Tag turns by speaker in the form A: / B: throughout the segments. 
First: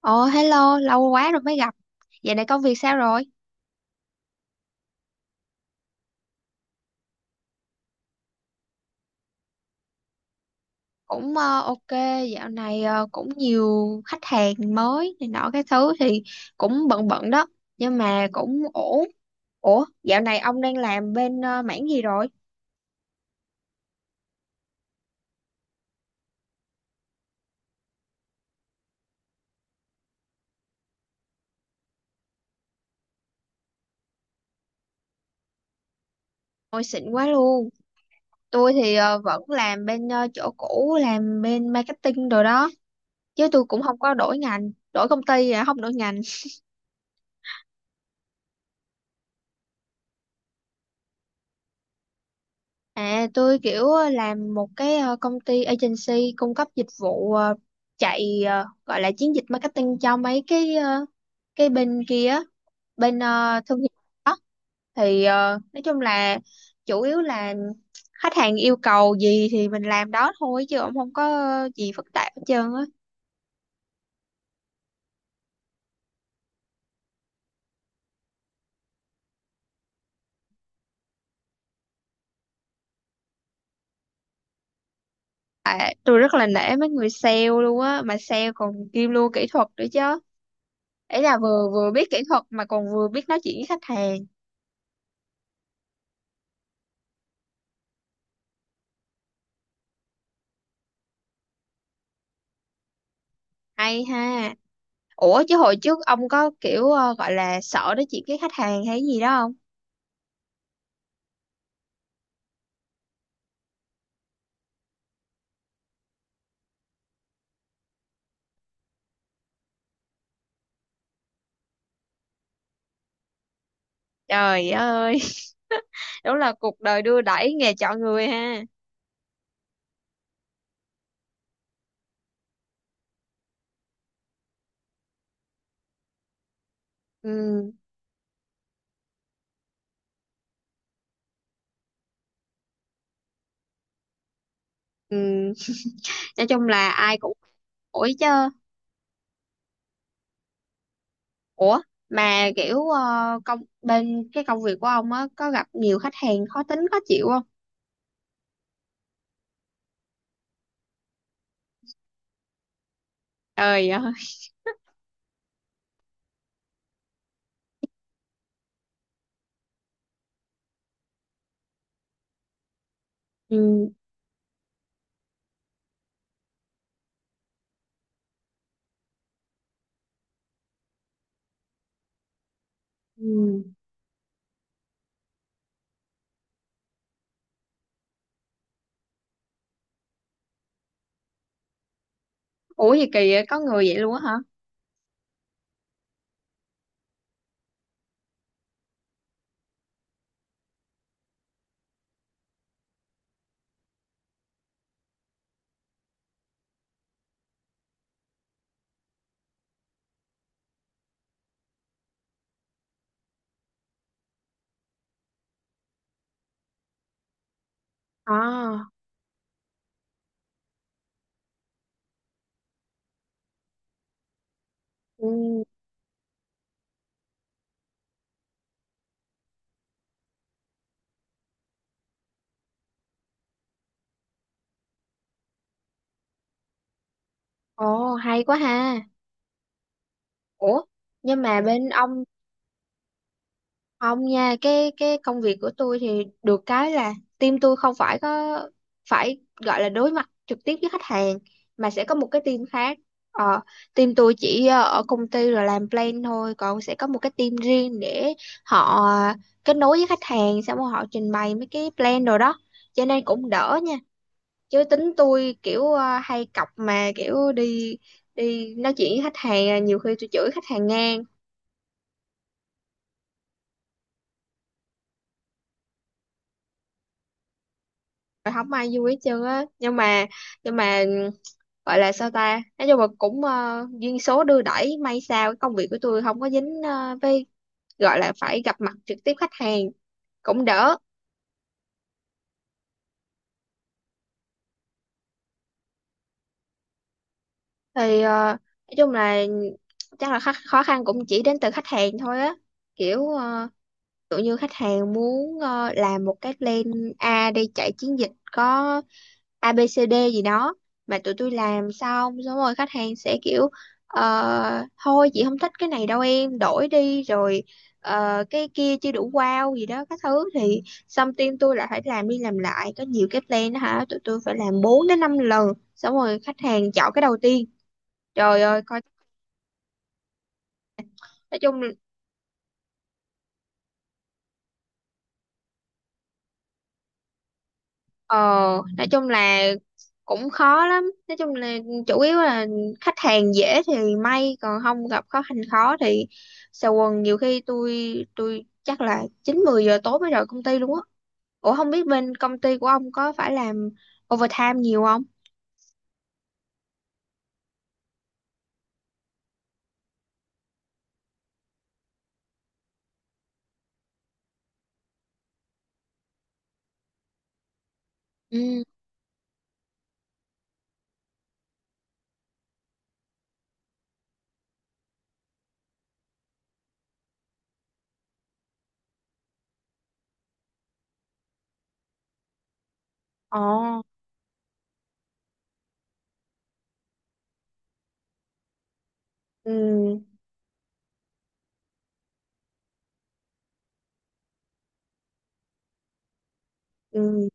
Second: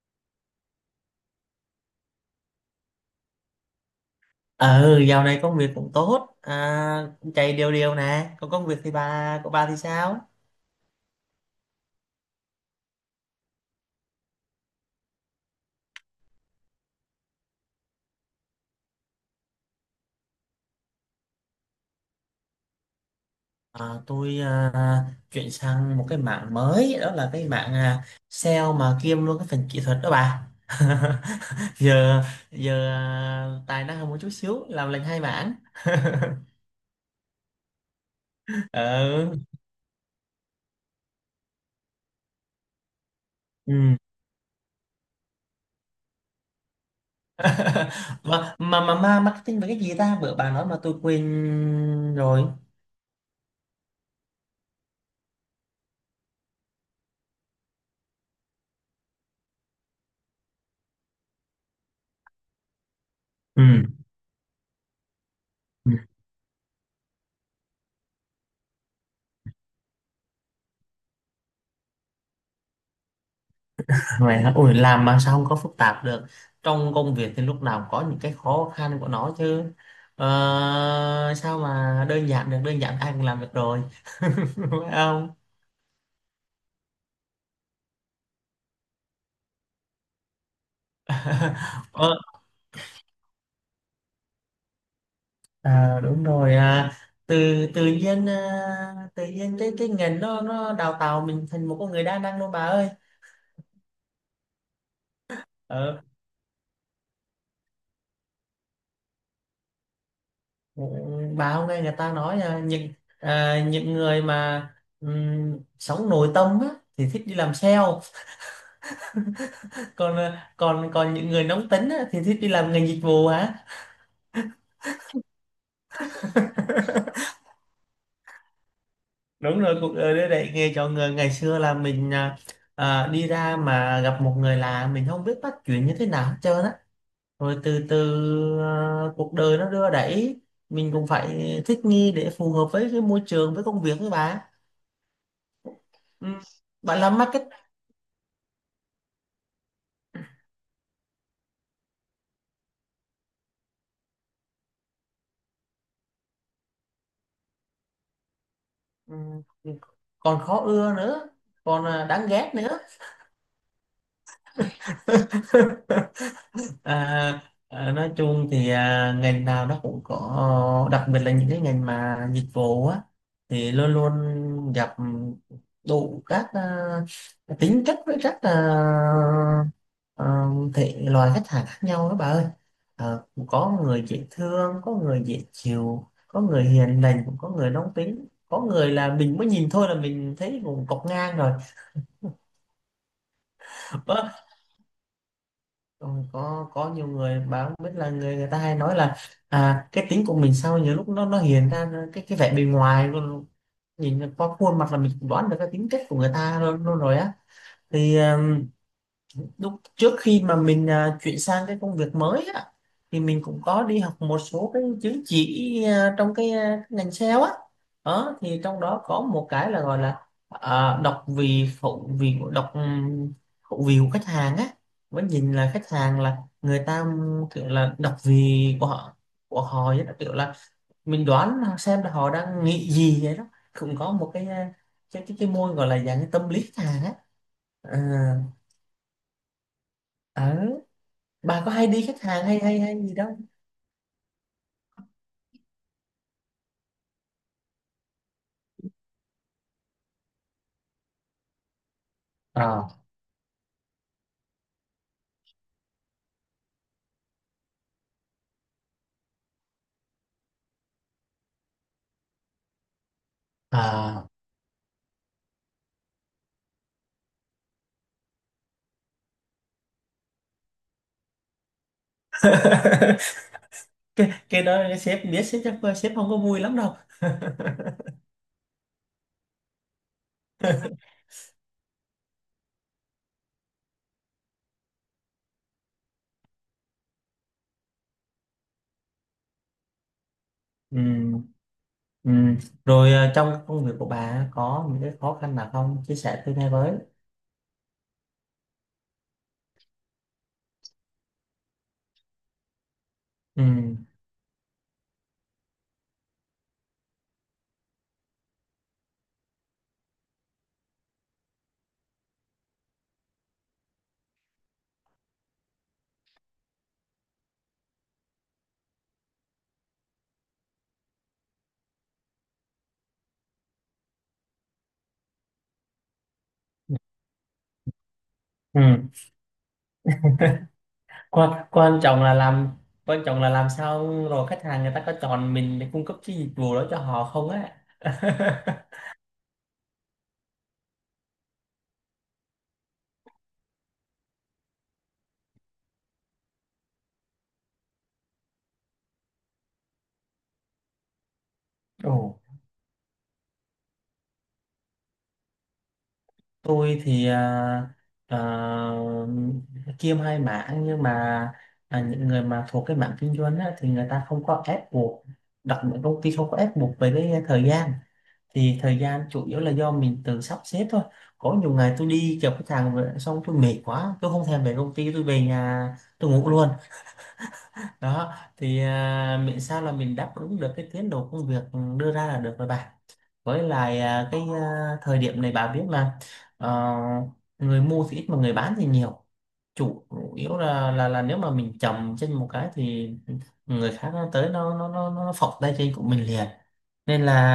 A: Ồ, hello, lâu quá rồi mới gặp. Dạo này công việc sao rồi?
B: Ừ, dạo này công việc cũng tốt, cũng chạy đều đều nè. Còn công việc thì của bà thì sao?
A: Cũng ok, dạo này cũng nhiều khách hàng mới này nọ cái thứ thì cũng bận bận đó, nhưng mà cũng ổn. Ủa, dạo này ông đang làm bên mảng gì rồi?
B: Tôi chuyển sang một cái mảng mới, đó là cái mảng sale mà kiêm luôn cái phần kỹ thuật đó bà. giờ giờ à, tài năng hơn một chút xíu, làm lành hai mảng.
A: Ôi xịn quá luôn. Tôi thì
B: Ừ.
A: vẫn làm bên chỗ cũ, làm bên marketing rồi đó, chứ tôi
B: Ừ.
A: cũng không có đổi ngành, đổi công ty, à, không đổi ngành.
B: Mà marketing về cái gì ta, bữa bà nói mà tôi quên rồi.
A: À, tôi kiểu làm một cái công ty agency cung cấp dịch vụ, chạy gọi là chiến dịch marketing cho mấy cái cái bên kia á, bên
B: Ừ.
A: thương hiệu, thì nói chung là chủ yếu là khách hàng yêu cầu gì thì mình làm đó thôi, chứ cũng không có gì phức tạp hết trơn á.
B: Vậy hả? Ui, làm mà sao không có phức tạp được, trong công việc thì lúc nào cũng có những cái khó khăn của nó chứ, sao mà đơn giản được, đơn giản ai cũng làm được rồi. Phải không?
A: À, tôi rất là nể mấy người sale luôn á, mà sale còn kiêm luôn kỹ thuật nữa chứ. Ấy là vừa vừa biết
B: ờ,
A: kỹ thuật mà còn vừa biết nói chuyện với khách hàng.
B: đúng rồi. Từ tự nhiên à, tự nhiên cái ngành nó đào tạo mình thành một con người đa năng luôn bà ơi.
A: Hay ha. Ủa chứ hồi trước
B: ờ,
A: ông có kiểu gọi là sợ nói chuyện với khách hàng hay gì đó không?
B: ừ, bà hôm nay người ta nói, những người mà sống nội tâm á, thì thích đi làm sale, còn ờ, còn còn những người nóng tính á, thì thích đi làm ngành dịch vụ hả.
A: Trời ơi, đúng là cuộc đời đưa đẩy, nghề chọn người ha.
B: Đúng rồi, cuộc đời đưa đẩy nghề chọn người. Ngày xưa là mình đi ra mà gặp một người lạ mình không biết bắt chuyện như thế nào hết trơn á. Rồi
A: Ừ,
B: từ từ, cuộc đời nó đưa đẩy mình cũng phải thích nghi để phù hợp với cái môi trường, với công việc, với bà.
A: ừ.
B: Ừ.
A: Nói chung là
B: Bạn
A: ai
B: làm
A: cũng
B: market.
A: ủi chứ. Ủa, mà kiểu bên cái công việc của ông á có gặp nhiều khách hàng khó tính khó chịu không?
B: Ừ. Còn khó ưa nữa, còn đáng ghét nữa.
A: Trời ơi.
B: À, nói chung thì ngành nào nó cũng có, đặc biệt là những cái ngành mà dịch vụ á, thì
A: Ừ,
B: luôn luôn gặp đủ các tính chất với các à, thể loại khách hàng khác nhau đó bà ơi. Cũng
A: ừ.
B: có người dễ thương, có người dễ chịu, có người hiền lành, cũng có người nóng tính, có người là mình mới nhìn thôi là mình thấy cũng cọc ngang rồi.
A: Ủa gì kỳ vậy? Có người vậy luôn á hả?
B: Rồi có nhiều người báo biết là người người ta hay nói là, cái tính của mình sao nhiều lúc nó hiện ra cái vẻ bề ngoài luôn. Nhìn qua khuôn mặt là mình cũng đoán được cái tính cách của người ta luôn, luôn rồi á. Thì lúc trước khi mà mình chuyển sang cái công việc mới á, thì mình cũng có đi học một số cái chứng chỉ trong cái ngành sale á. Đó thì trong
A: À,
B: đó có một cái là gọi là đọc vì phụ vị đọc, khẩu vị của khách hàng á. Mới nhìn
A: ừ.
B: là khách hàng là người ta kiểu là đọc vị của họ vậy đó, kiểu là mình đoán xem là họ đang nghĩ gì vậy đó. Cũng có một cái à, cái cái môn gọi là dạng tâm lý khách hàng á. Ờ.
A: Ồ, hay quá ha.
B: Ờ.
A: Ủa, nhưng mà
B: Bà có hay
A: bên
B: đi khách
A: ông.
B: hàng hay hay hay gì đâu.
A: Không nha, cái công việc của tôi thì được cái là team tôi không phải có phải gọi là đối mặt trực tiếp với khách hàng, mà sẽ có một cái team khác.
B: à
A: Ờ, team tôi chỉ ở công ty rồi làm plan thôi, còn sẽ có một cái team riêng để họ kết nối với khách hàng, xong rồi họ trình bày mấy cái plan rồi đó. Cho nên cũng đỡ nha.
B: à
A: Chứ tính tôi kiểu hay cọc mà kiểu đi đi nói chuyện với khách hàng, à, nhiều khi tôi chửi khách hàng ngang
B: cái đó sếp biết, sếp chắc sếp không có vui lắm đâu.
A: rồi, không ai vui hết trơn á. Nhưng mà gọi là sao ta, nói chung là cũng duyên số đưa đẩy may sao cái công việc của tôi không có dính với gọi là phải gặp mặt trực tiếp khách hàng, cũng đỡ.
B: Ừ. Ừ. Ừ. Rồi trong công việc của bà có những cái khó khăn nào không, chia sẻ tôi nghe với.
A: Thì nói chung là chắc là khó khăn cũng chỉ đến từ khách hàng thôi á, kiểu
B: Ừ.
A: kiểu như khách hàng muốn làm một cái plan A đi chạy chiến dịch có ABCD gì đó, mà tụi tôi làm xong xong rồi khách hàng sẽ kiểu thôi chị không thích cái này đâu em đổi đi, rồi cái kia chưa đủ wow gì đó các thứ, thì xong team tôi lại phải làm đi làm lại, có nhiều cái plan đó hả, tụi tôi phải làm 4 đến 5 lần, xong rồi khách hàng chọn cái đầu tiên, trời
B: Ừ.
A: ơi coi.
B: Quan,
A: nói chung
B: quan trọng là làm quan trọng là làm sao rồi khách hàng người ta có chọn mình để cung cấp cái dịch vụ đó cho họ không á.
A: Ờ, nói chung là cũng khó lắm. Nói chung là chủ yếu là khách hàng dễ thì may, còn không gặp khó khăn khó thì xà quần, nhiều khi tôi chắc là 9, 10 giờ tối mới rời công ty luôn á. Ủa không biết bên
B: Ồ.
A: công ty của ông có phải làm overtime nhiều không?
B: Tôi thì à, kiêm hai mảng, nhưng mà những người mà thuộc cái mảng kinh doanh á, thì người ta không có ép buộc, đặc biệt công ty không có ép buộc về cái thời gian. Thì
A: Ừ.
B: thời gian chủ yếu là do mình tự sắp xếp thôi. Có nhiều ngày tôi đi gặp khách hàng về, xong tôi mệt quá, tôi không thèm về công ty, tôi về nhà tôi ngủ luôn. Đó thì miễn sao là mình đáp ứng được cái tiến độ công việc đưa ra là được rồi bạn. Với lại
A: Ồ.
B: à, cái à, thời điểm này bà biết là ờ, người mua thì ít mà người bán thì nhiều.
A: Ừ.
B: Chủ yếu là, là nếu mà mình chậm trên một cái thì người khác nó tới nó phọc tay trên của mình liền, nên là
A: Ừ.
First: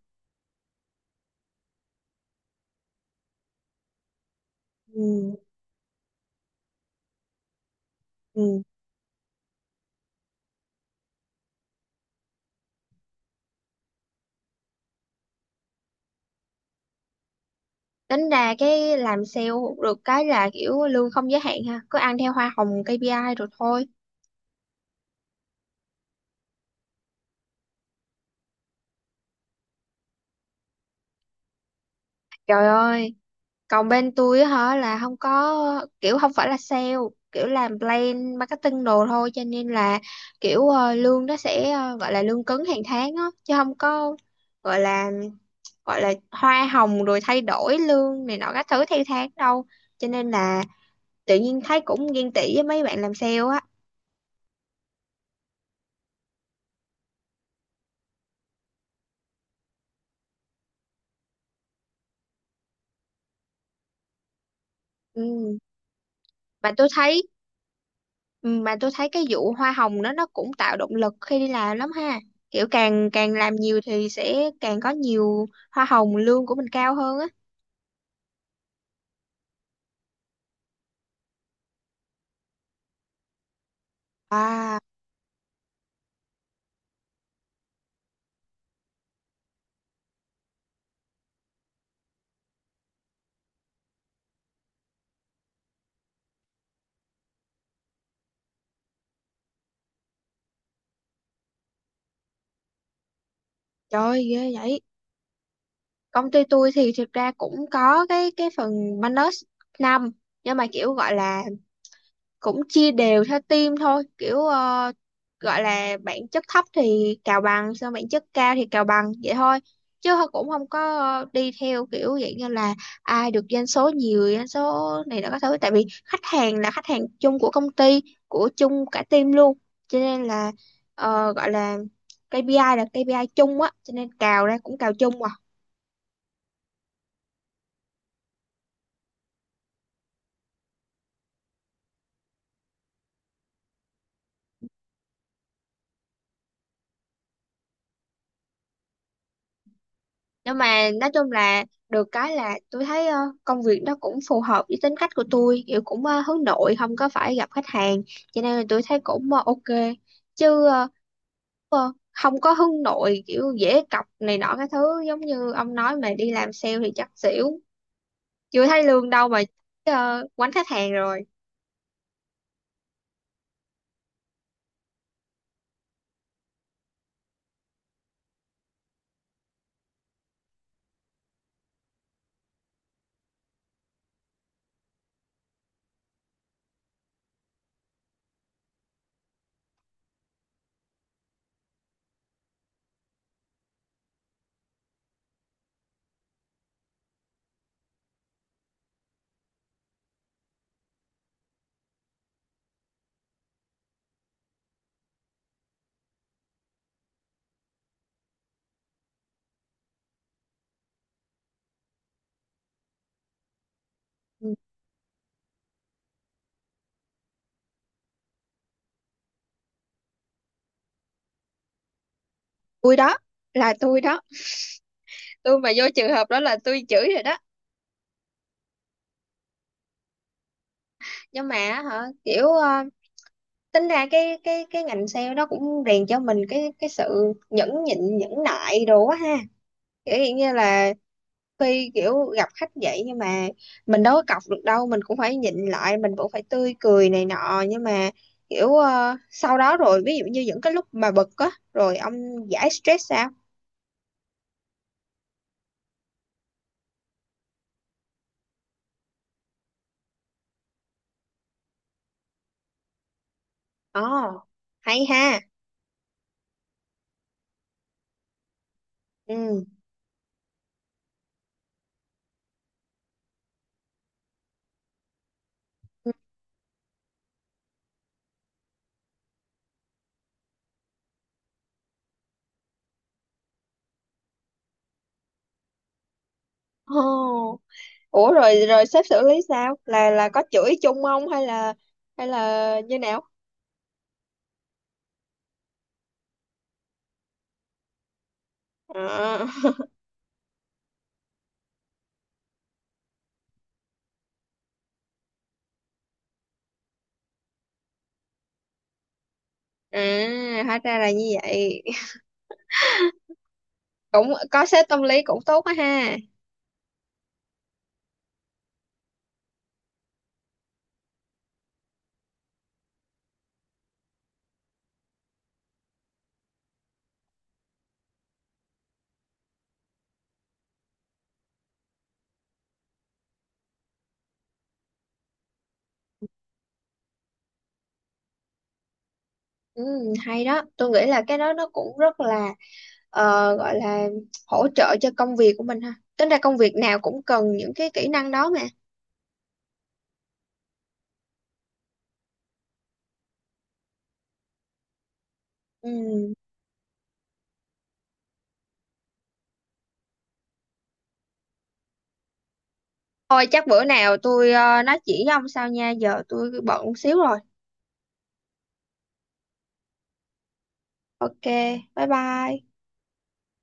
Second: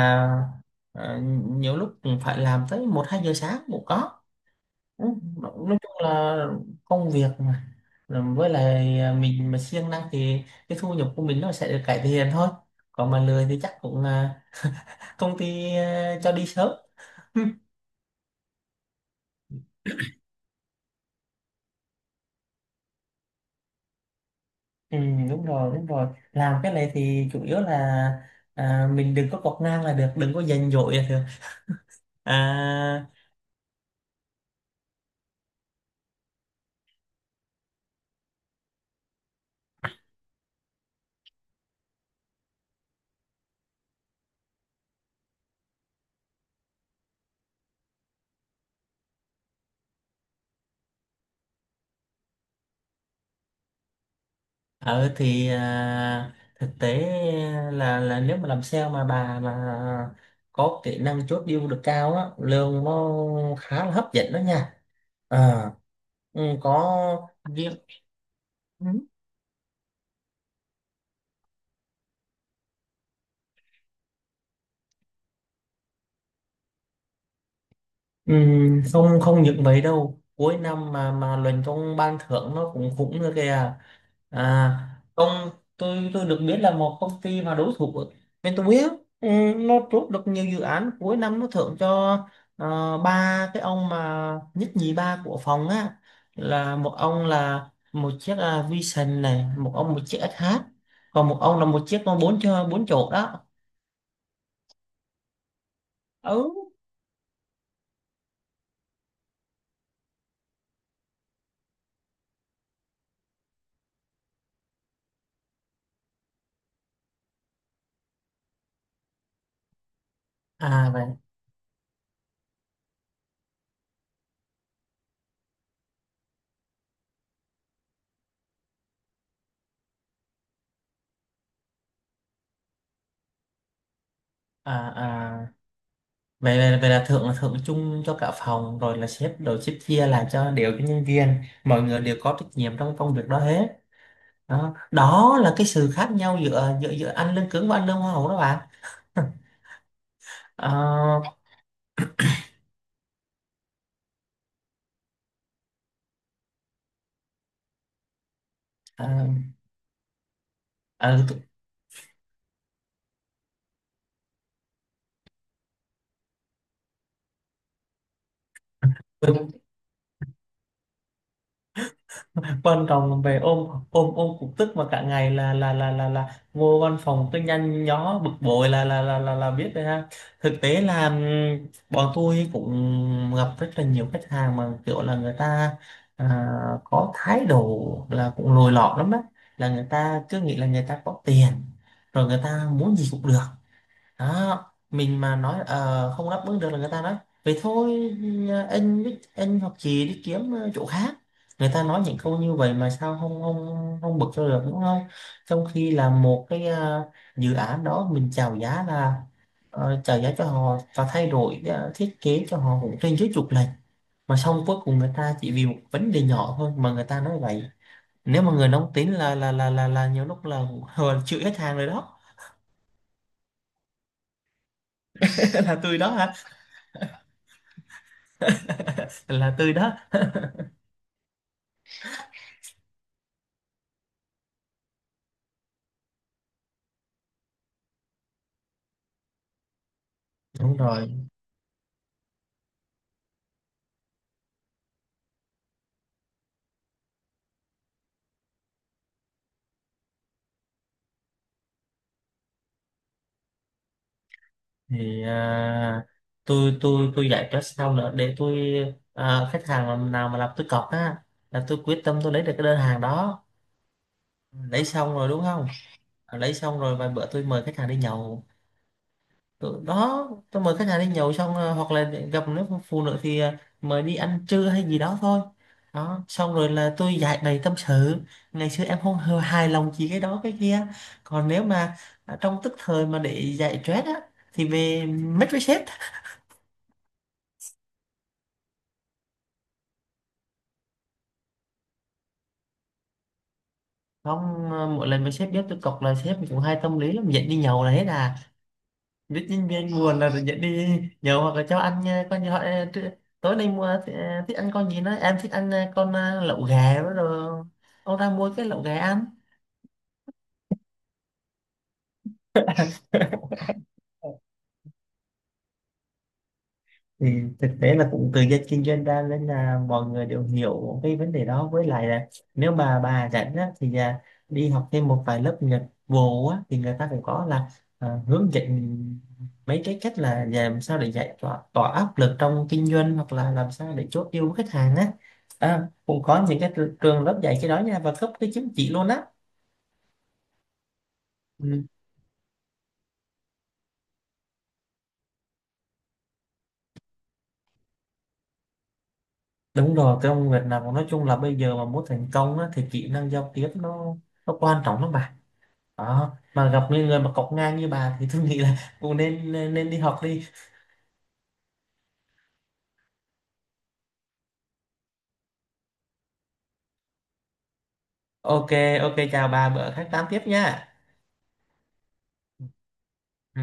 B: ờ, nhiều lúc cũng phải làm tới 1-2 giờ sáng cũng có. Ừ,
A: Ừ.
B: nói chung là công việc mà. Rồi với
A: Ừ.
B: lại, mình mà siêng năng thì cái thu nhập của mình nó sẽ được cải thiện thôi, còn mà lười thì chắc cũng công ty cho đi sớm.
A: Tính ra cái làm sale được cái là kiểu lương không giới hạn ha, cứ ăn theo hoa hồng KPI rồi thôi.
B: Ừ, đúng rồi, đúng rồi. Làm cái này thì chủ yếu là mình đừng có quạt ngang là được, đừng có giành giỏi là được.
A: Trời
B: à,
A: ơi, còn bên tôi á hả là không có kiểu, không phải là sale, kiểu làm plan marketing đồ thôi, cho nên là kiểu lương nó sẽ gọi là lương cứng hàng tháng á, chứ không có gọi là hoa hồng rồi thay đổi lương này nọ các thứ theo tháng đâu, cho nên là tự nhiên thấy cũng ghen tị với mấy bạn làm sale á.
B: thực tế là, nếu mà làm sale mà bà mà có kỹ năng chốt deal được cao á, lương nó khá là hấp dẫn đó nha.
A: Ừ.
B: À, ừ,
A: Mà tôi
B: có
A: thấy.
B: việc.
A: Ừ, mà
B: Ừ,
A: tôi thấy cái vụ hoa hồng đó nó cũng tạo động lực khi đi làm lắm ha, kiểu càng càng làm nhiều thì sẽ càng có nhiều hoa hồng, lương của mình cao hơn á.
B: ừ, không không những mấy đâu, cuối năm mà luận công ban thưởng nó cũng cũng nữa kìa.
A: À,
B: à công tôi được biết là một công ty mà đối thủ của bên tôi biết, ừ, nó chốt được nhiều dự án, cuối năm nó thưởng cho ba cái ông mà nhất nhì ba của phòng á, là một ông là một chiếc Vision này, một ông một chiếc SH, còn một ông là một chiếc con bốn cho, bốn chỗ đó.
A: trời ơi, ghê vậy. Công ty
B: Ừ.
A: tôi thì thực ra cũng có cái phần bonus năm, nhưng mà kiểu gọi là cũng chia đều theo team thôi, kiểu gọi là bản chất thấp thì cào bằng, xong bản chất cao thì cào bằng vậy thôi, chứ thôi cũng không
B: à
A: có
B: vậy
A: đi theo kiểu vậy như là ai được doanh số nhiều doanh số này nó có thứ, tại vì khách hàng là khách hàng chung của công ty, của chung cả team luôn, cho nên là gọi là KPI là KPI chung á, cho nên cào ra
B: à
A: cũng cào chung.
B: à vậy là thưởng là thưởng chung cho cả phòng, rồi là sếp chia lại cho đều cho nhân viên, mọi người đều có trách nhiệm trong công việc đó hết. Đó, đó là cái sự khác nhau giữa giữa giữa ăn lương cứng và ăn lương hoa hậu đó bạn.
A: Nhưng
B: Ờ.
A: mà nói chung là được cái là tôi thấy công việc nó cũng phù hợp với tính cách của tôi, kiểu cũng hướng nội, không có phải gặp khách hàng, cho nên là tôi thấy
B: Ờ.
A: cũng ok. Chứ
B: Ờ.
A: không có hướng nội kiểu dễ cọc này nọ cái thứ giống như ông nói, mà đi làm sale thì chắc xỉu, chưa thấy lương đâu mà quánh khách hàng rồi.
B: Văn phòng về ôm ôm ôm cục tức mà cả ngày, là vô văn phòng cứ nhăn nhó bực bội, là biết rồi ha. Thực tế là bọn tôi cũng gặp rất là nhiều khách hàng mà kiểu là người ta à, có thái độ là cũng lồi lọt lắm á, là người ta cứ nghĩ là người ta có tiền rồi người ta muốn gì cũng được. Đó, mình mà nói không đáp ứng được là người ta nói vậy thôi. Anh biết, anh hoặc chị đi kiếm chỗ khác. Người ta nói những câu như vậy mà sao không không không bực cho được, đúng không? Trong khi là một cái dự án đó mình chào giá là chào giá cho họ và thay đổi thiết kế cho họ cũng trên dưới chục lần. Mà
A: Ừ,
B: xong cuối cùng người ta chỉ vì một vấn đề nhỏ thôi mà người ta nói vậy, nếu mà người nóng tính là nhiều lúc là chịu hết hàng rồi đó.
A: tôi đó, là tôi đó, tôi mà
B: Là
A: vô
B: tôi
A: trường
B: đó
A: hợp
B: hả?
A: đó là tôi chửi rồi đó.
B: Là tôi đó.
A: Nhưng mà á hả, kiểu tính ra cái cái ngành sale đó cũng rèn cho mình cái sự nhẫn nhịn nhẫn nại đồ quá ha, kiểu hiện như
B: Đúng
A: là
B: rồi.
A: khi kiểu gặp khách vậy, nhưng mà mình đâu có cọc được đâu, mình cũng phải nhịn lại, mình cũng phải tươi cười này nọ, nhưng mà kiểu sau đó rồi ví dụ như những cái lúc mà bực á, rồi ông giải stress sao?
B: Thì tôi giải quyết xong nữa để tôi nào mà làm tôi cọc á, là tôi quyết tâm tôi lấy được cái đơn hàng đó,
A: Ồ,
B: lấy
A: hay
B: xong rồi
A: ha.
B: đúng không? Lấy xong rồi vài bữa tôi mời khách hàng đi nhậu,
A: Ừ,
B: tôi đó, tôi mời khách hàng đi nhậu xong, hoặc là gặp nếu phụ nữ thì mời đi ăn trưa hay gì đó thôi.
A: ừ.
B: Đó, xong rồi là tôi giải bày tâm sự ngày xưa em không hề hài lòng gì cái đó, cái kia. Còn nếu mà trong tức thời mà để giải stress á, thì về mất với sếp.
A: Ồ, ủa rồi rồi sếp xử lý sao? Là có chửi chung không, hay là như nào?
B: Không, mỗi lần với sếp biết tôi cọc là sếp cũng hay tâm lý lắm, dẫn đi nhậu là hết à.
A: À.
B: Biết nhân viên buồn là dẫn đi nhậu, hoặc là cho ăn nha, con như họ tối nay mua thích ăn con gì đó, em thích ăn lẩu gà đó rồi, ông ra mua cái lẩu gà ăn.
A: À, hóa ra là như vậy. Cũng có sếp tâm lý cũng tốt quá ha.
B: Thì thực tế là cũng từ dân kinh doanh ra nên là mọi người đều hiểu cái vấn đề đó. Với lại là nếu mà bà rảnh á, thì đi học thêm một vài lớp Nhật vụ á, thì người ta cũng có là hướng dẫn mấy cái cách là làm sao để giải tỏa áp lực trong kinh doanh, hoặc là làm sao để chốt deal với khách hàng á. Cũng có những cái trường lớp dạy cái đó nha và cấp cái chứng chỉ luôn á.
A: Ừ, hay đó. Tôi nghĩ là cái đó nó
B: Ừ.
A: cũng rất là gọi là hỗ trợ cho công việc của mình ha. Tính ra công việc nào cũng cần những cái kỹ năng đó mà.
B: Đúng rồi, cái ông Việt nào nói chung là bây giờ mà muốn thành công á, thì kỹ năng giao tiếp nó quan trọng lắm bà. Đó,
A: Ừ.
B: mà gặp những người mà cọc ngang như bà thì tôi nghĩ là cũng nên nên nên đi học đi.
A: Thôi chắc bữa nào tôi nói chỉ với ông sau nha. Giờ tôi bận xíu rồi.
B: Ok. Ok, chào bà, bữa khác tám tiếp nha.
A: Ok, bye bye.
B: Ừ.